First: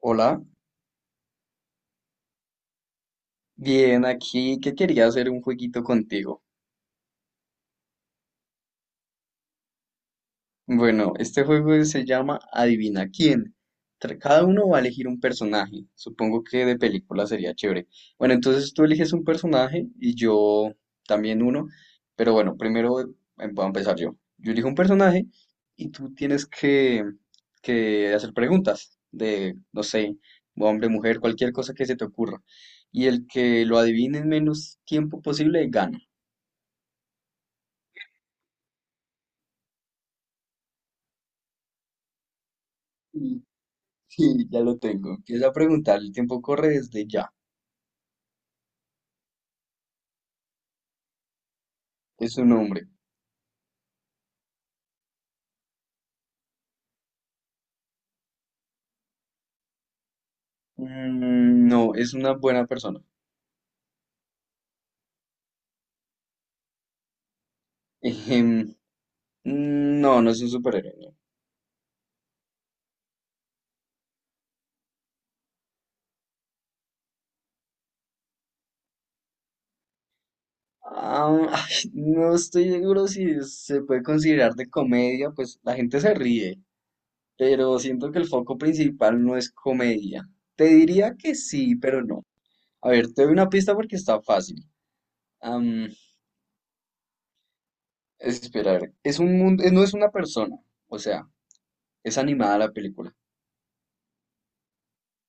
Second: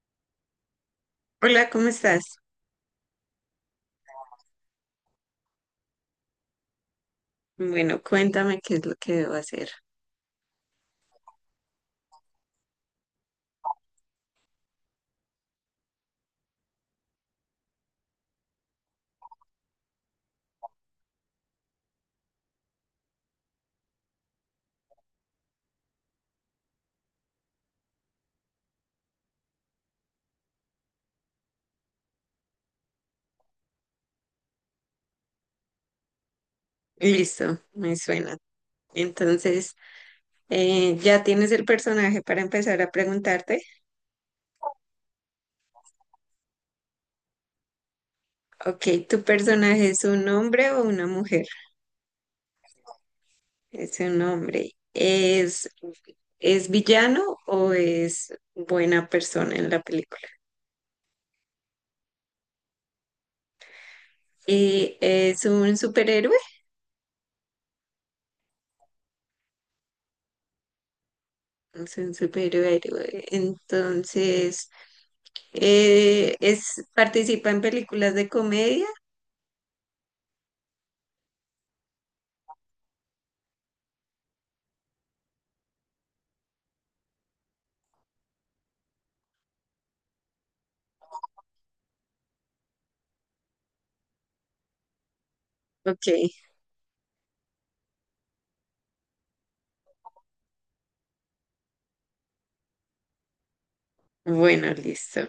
Hola, Hola, ¿cómo estás? bien, aquí que quería hacer un jueguito contigo. Bueno, cuéntame qué es lo que debo hacer. Bueno, este juego se llama Adivina quién. Cada uno va a elegir un personaje. Supongo que de película sería chévere. Bueno, entonces tú eliges un personaje y yo también uno. Pero bueno, primero voy a empezar yo. Yo elijo un personaje y tú tienes que hacer preguntas de, no sé, hombre, mujer, cualquier cosa que se te ocurra. Y el que lo adivine en menos tiempo posible gana. Listo, me suena. Entonces, ¿ya tienes el personaje para empezar a preguntarte? Sí, ya lo tengo. Empieza a preguntar. El tiempo corre desde ya. Ok, ¿tu personaje es un hombre o una mujer? Es un hombre. Es un hombre. ¿Es villano o es buena persona en la película? Mm, no, es una buena persona. ¿Y es un superhéroe? Ejem, mm, no, no es un superhéroe. No. Es un superhéroe. Entonces, es, ¿participa en películas de comedia? Ah, ay, no estoy seguro si se puede considerar de comedia, pues la gente se ríe, pero siento que el foco principal no es comedia. Te diría que sí, pero no. A ver, te doy una pista porque está fácil. Am, Ok. Espera, a ver. Es un mundo, no es una persona, o sea, es animada la película. Bueno, listo.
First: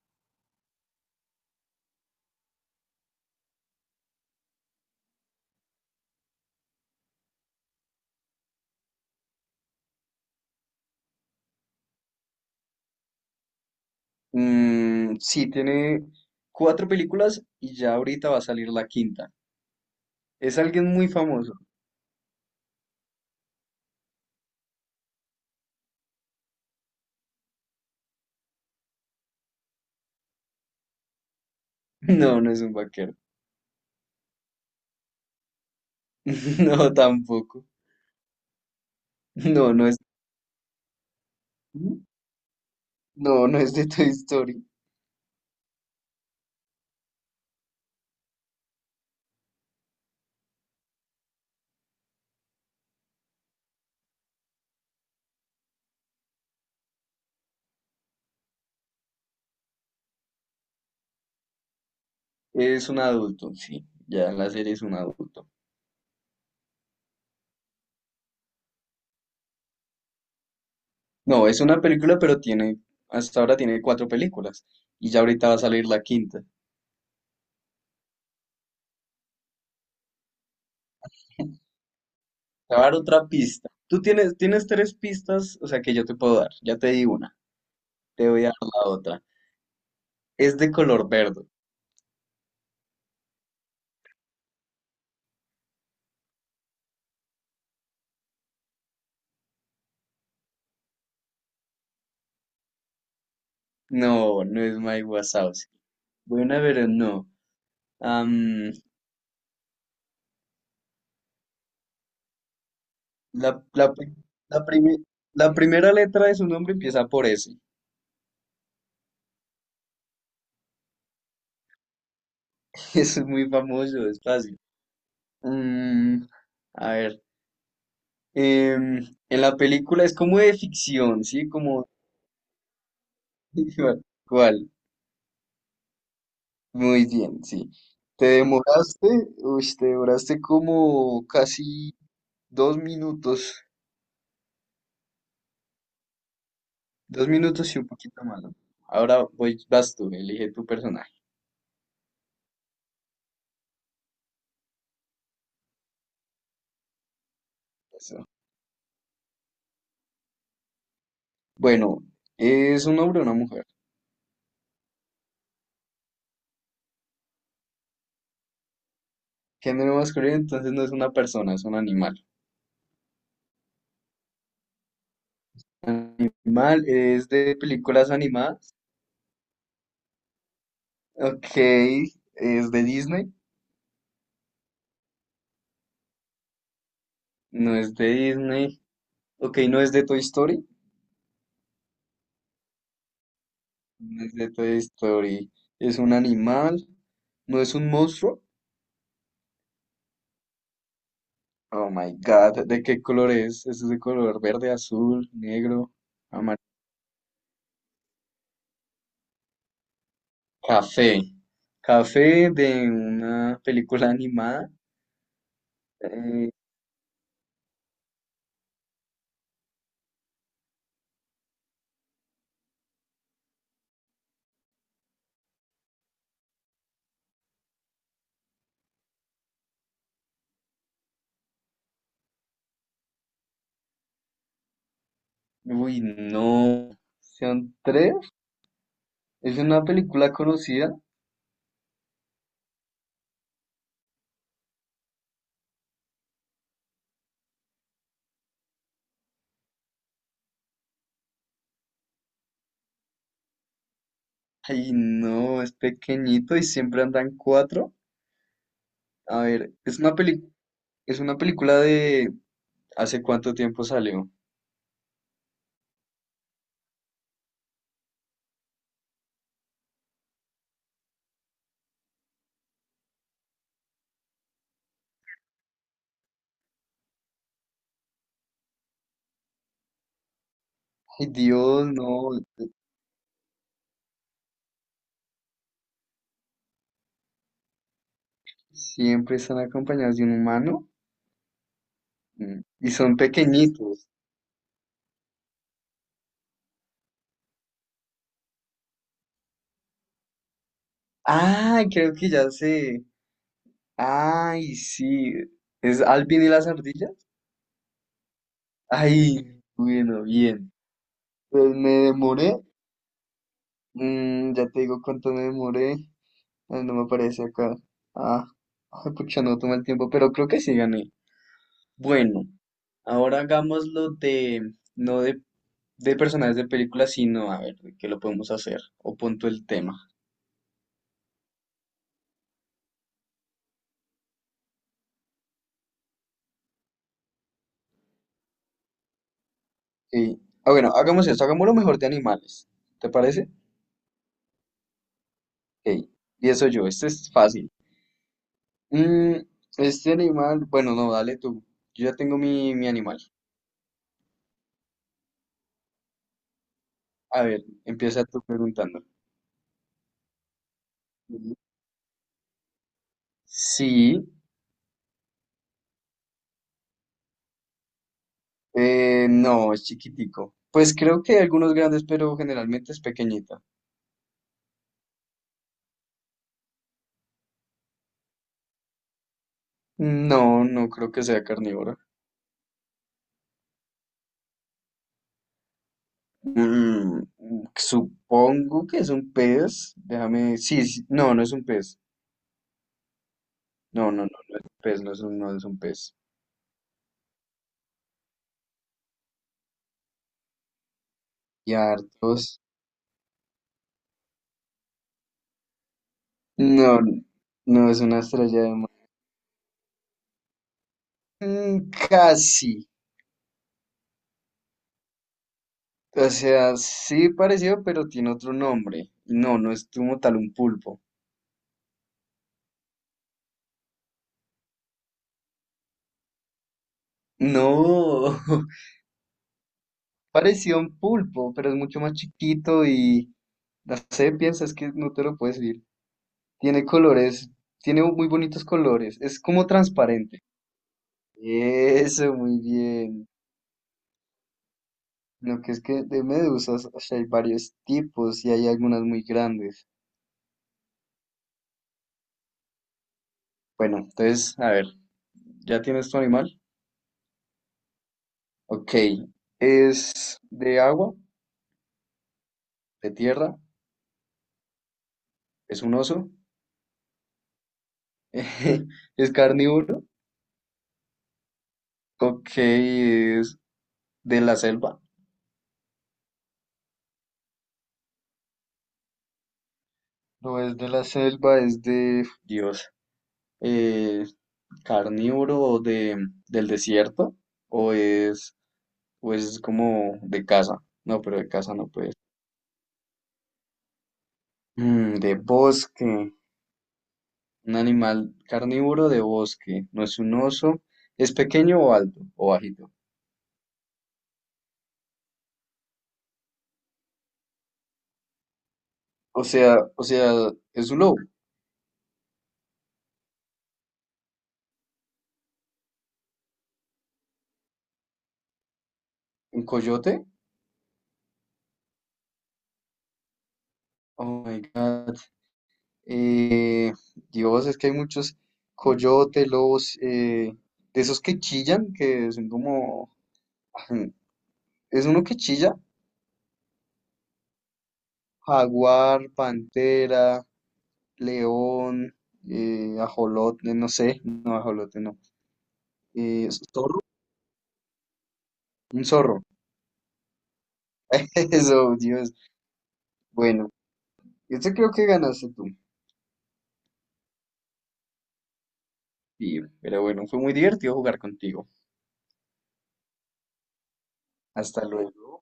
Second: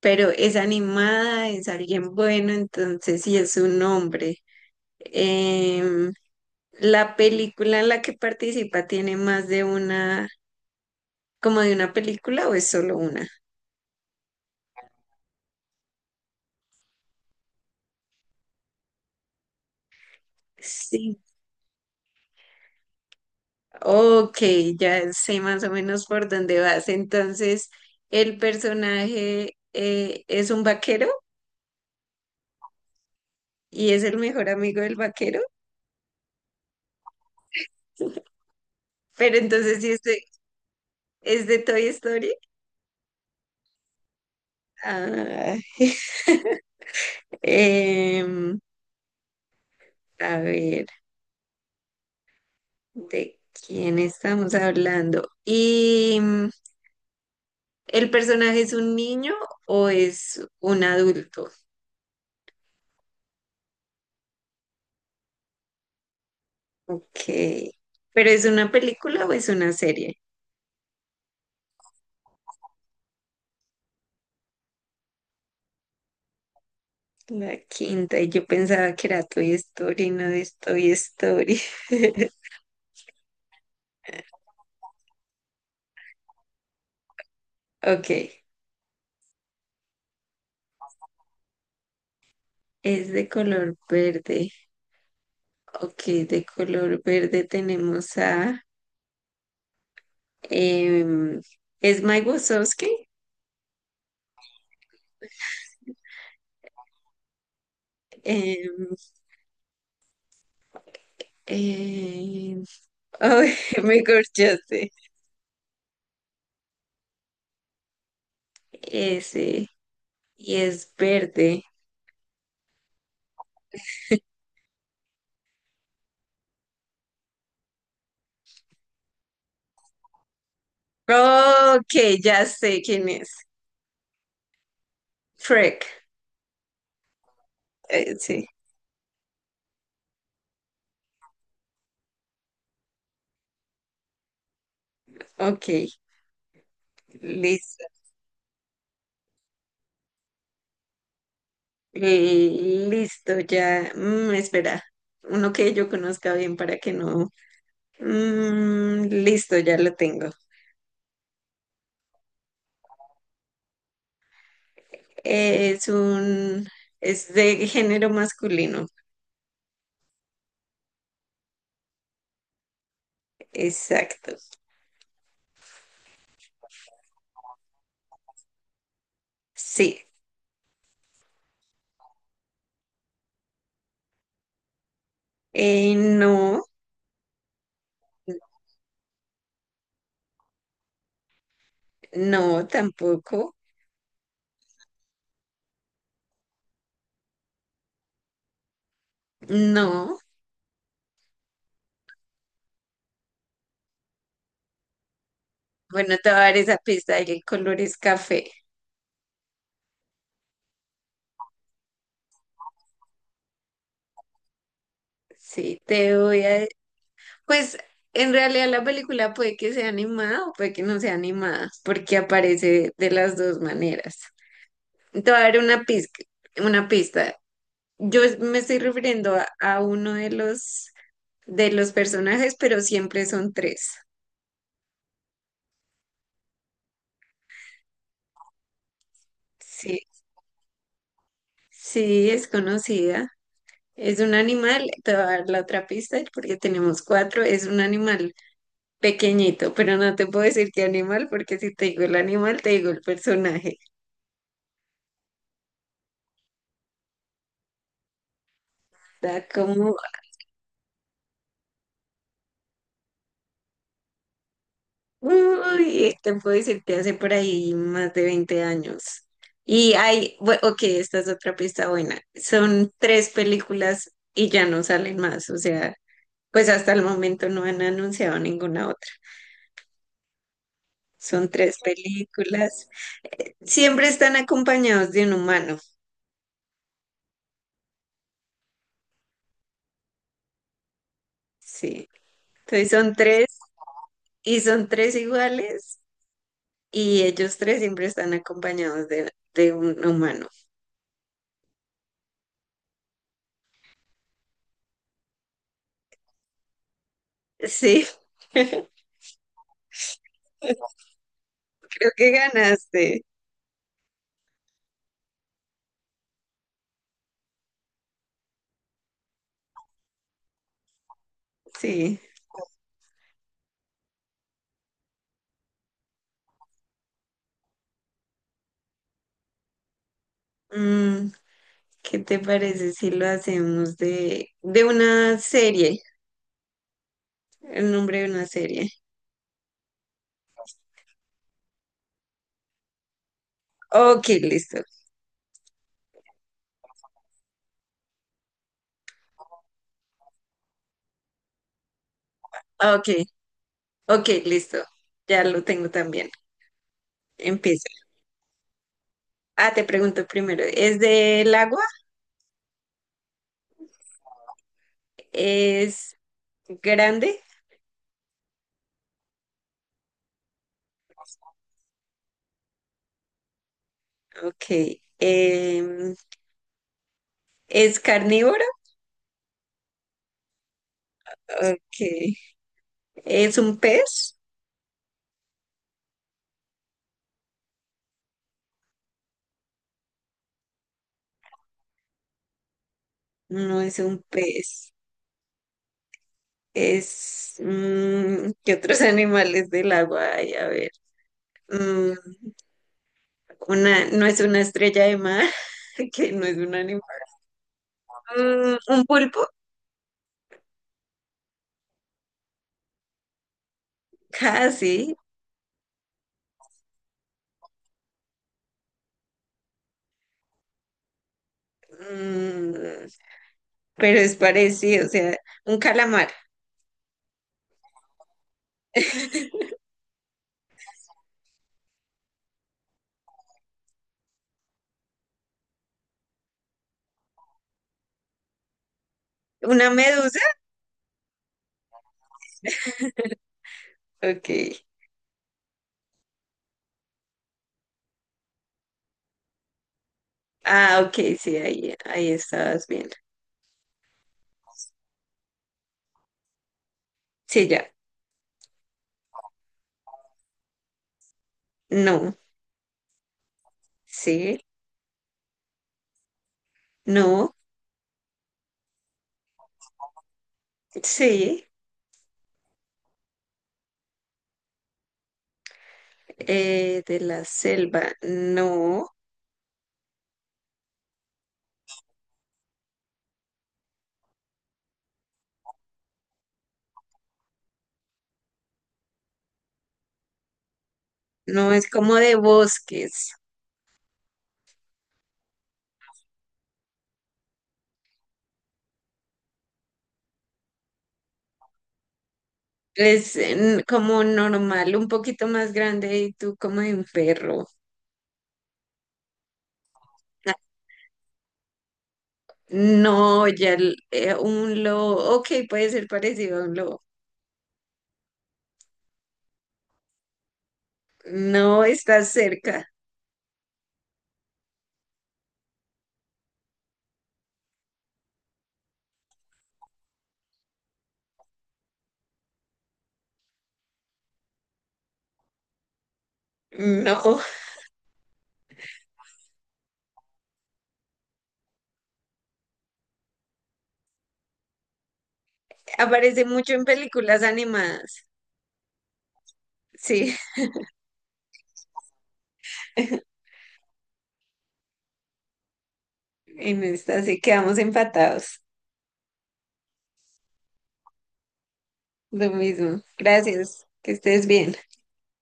Pero es animada, es alguien bueno, entonces sí es un hombre. Em, ¿La película en la que participa tiene más como de una película o es solo una? Mm, sí, tiene cuatro películas y ya ahorita va a salir la quinta. Es alguien muy Sí. famoso. Ok, ya sé más o menos por dónde vas. Entonces, el personaje es un vaquero No, no es un vaquero. y es el mejor amigo del vaquero. No, tampoco. Pero No, entonces no sí es. Es de Toy Story. No, no es de Toy Story. Ah. Em, a ver, ¿de quién estamos hablando? ¿Y el personaje es un niño o es un adulto? Es un adulto, sí. Ya en la serie es un adulto. Ok. ¿Pero es una película o es una serie? No, es una película, pero hasta ahora tiene cuatro películas. Y ya ahorita va a salir la quinta. La quinta, y yo pensaba que era Toy Story, no es Toy Story. Te voy a dar otra pista. Tú tienes tres pistas, o sea que yo te puedo dar. Ya te di una. Ok, Te voy a dar la otra. Es de color verde. es de color verde. Ok, de color verde tenemos a... em, es Mike Wazowski. No, no es Mike Wazowski. Buena, pero no. Am, Em, em, la, ay, la, me pri- la, corchaste. prime- la primera letra de su nombre empieza por S. Ese. Y es verde. Eso es muy famoso, es fácil. Mm, a ver. em, en la película es como de ficción, ¿sí? Como. Ok, ya sé quién es. ¿Cuál? Shrek. Muy bien, sí. Te Sí. demoraste, Uy, te demoraste como casi 2 minutos. Ok, 2 minutos y listo. un poquito más, ¿no? Ahora vas tú, elige tu personaje. Listo, ya. Mm, espera. Uno que yo conozca bien para que no. Mm, listo, ya lo tengo. Bueno, ¿es un hombre o una mujer? Es un. Es de género masculino. Género masculino, entonces no es una persona, es un animal. Exacto. Animal es de películas animadas. Sí. Ok, ¿es de Disney? No, No es de Disney. Ok, no es de Toy Story. no, tampoco. No es de Toy Story. Es un animal. No es un monstruo. No. Oh my God, ¿de qué color es? Es de color verde, azul, negro, Bueno, te voy a dar amarillo. esa pista. El color es café. Café. Café de una película animada. Sí, te voy eh, a... Pues en realidad la película puede que sea animada o puede que no sea animada, porque aparece de las dos maneras. Te voy a dar una pista, una pista. Me estoy refiriendo a uno de los personajes, pero siempre son tres. Uy, no. ¿Son tres? ¿Es una Sí, película conocida? sí, es conocida. Es un animal, te voy a dar la otra pista porque tenemos cuatro. Es un animal pequeñito, pero no te puedo decir qué animal porque si te digo el animal, te digo el personaje. Ay, no, es pequeñito y siempre andan cuatro. Da A ver, como, es una película de, ¿hace cuánto tiempo salió? uy, te puedo decir que hace por ahí más de 20 años. Y hay, ok, esta es otra pista buena. Son tres películas y ya no salen más. O sea, pues hasta el momento no han anunciado ninguna otra. Ay, Son tres Dios, no. películas. Siempre están acompañados de un humano. Siempre están acompañados de un humano. Sí. Entonces Y son son tres pequeñitos. y son tres iguales y ellos tres siempre están acompañados de un humano. Ay, creo que ya sé. Ay, sí. ¿Es Alvin y las ardillas? Sí, creo Ay, bueno, bien. Pues me que demoré. ganaste. Ya te digo cuánto me demoré. No, me aparece acá. Ah, ay, pucha, no toma el tiempo, pero creo que sí gané. Sí. Bueno, ahora hagámoslo de, no de personajes de películas, sino a ver, ¿de qué lo podemos hacer? O punto el tema. Mm, ¿qué te parece si lo hacemos de una serie? El nombre de una serie. Sí. Ah, bueno, hagamos esto, hagamos lo mejor de animales. ¿Te parece? Ok, listo. Ok, empiezo yo, este es fácil. Mm, este animal, bueno, no, dale tú. Yo ya tengo mi Ok, animal. ok, listo. Ya lo tengo también. A ver, Empieza. empieza tú preguntando. Ah, te pregunto primero. ¿Es del Ujú. agua? Sí. ¿Es grande? No, es chiquitico. Pues creo que hay algunos grandes, pero generalmente es pequeñita. Ok. Em, ¿Es carnívoro? No, no creo que sea Ok. carnívora. ¿Es un pez? Mm, Supongo que es un pez. Déjame. Sí, sí, no, no es un pez. No es No, un no, no, no es un pez. pez, no es un pez. Es... ¿qué otros animales del agua hay? A ver. Y Mm, hartos. una, no es una estrella de mar, que no es un No, animal. no es una estrella de Mm, mar. un pulpo, Mm, casi. casi, O sea, sí parecido, pero tiene otro nombre. No, no es como tal un pulpo. mm, pero es parecido, o sea, un calamar. No. Parecido a un pulpo, pero es mucho más chiquito y la sé, piensas que no te lo puedes decir. Tiene colores, tiene muy bonitos colores, es como Una medusa, transparente. Eso, muy bien. ok. Lo que es que de medusas o sea, hay varios tipos y hay algunas muy grandes. Ah, ok, sí, ahí, ahí estabas bien. Bueno, entonces, a ver, ¿ya tienes tu animal? Sí, ya. Ok, ¿es de agua? No, ¿De tierra? sí, ¿Es un oso? no, ¿Es carnívoro? sí. Ok, ¿es de la selva? Eh, de la selva, no, No es de la selva, es Dios, eh, carnívoro o del desierto, o es, o es como de casa. No, pero de no casa no es puede como ser. de bosques. De bosque, un animal carnívoro de bosque, no es un oso, es pequeño o alto o bajito. Es como normal, un poquito más grande y tú como de un perro. O sea, es un lobo, No, un lobo. Ok, puede ser parecido a un lobo. un coyote. No está cerca. Oh my God. Eh, Dios, es que hay muchos coyotes, lobos, de esos que chillan, que son como. Es uno que chilla. No. Jaguar, pantera, león, ajolote, no sé, no, ajolote, no. Aparece mucho en Zorro, películas animadas. un zorro. Sí, Eso, Dios. Bueno, este creo que ganaste tú. en esta sí quedamos empatados. Sí, pero bueno, fue muy divertido jugar contigo. Lo mismo. Gracias. Que estés bien. Hasta luego.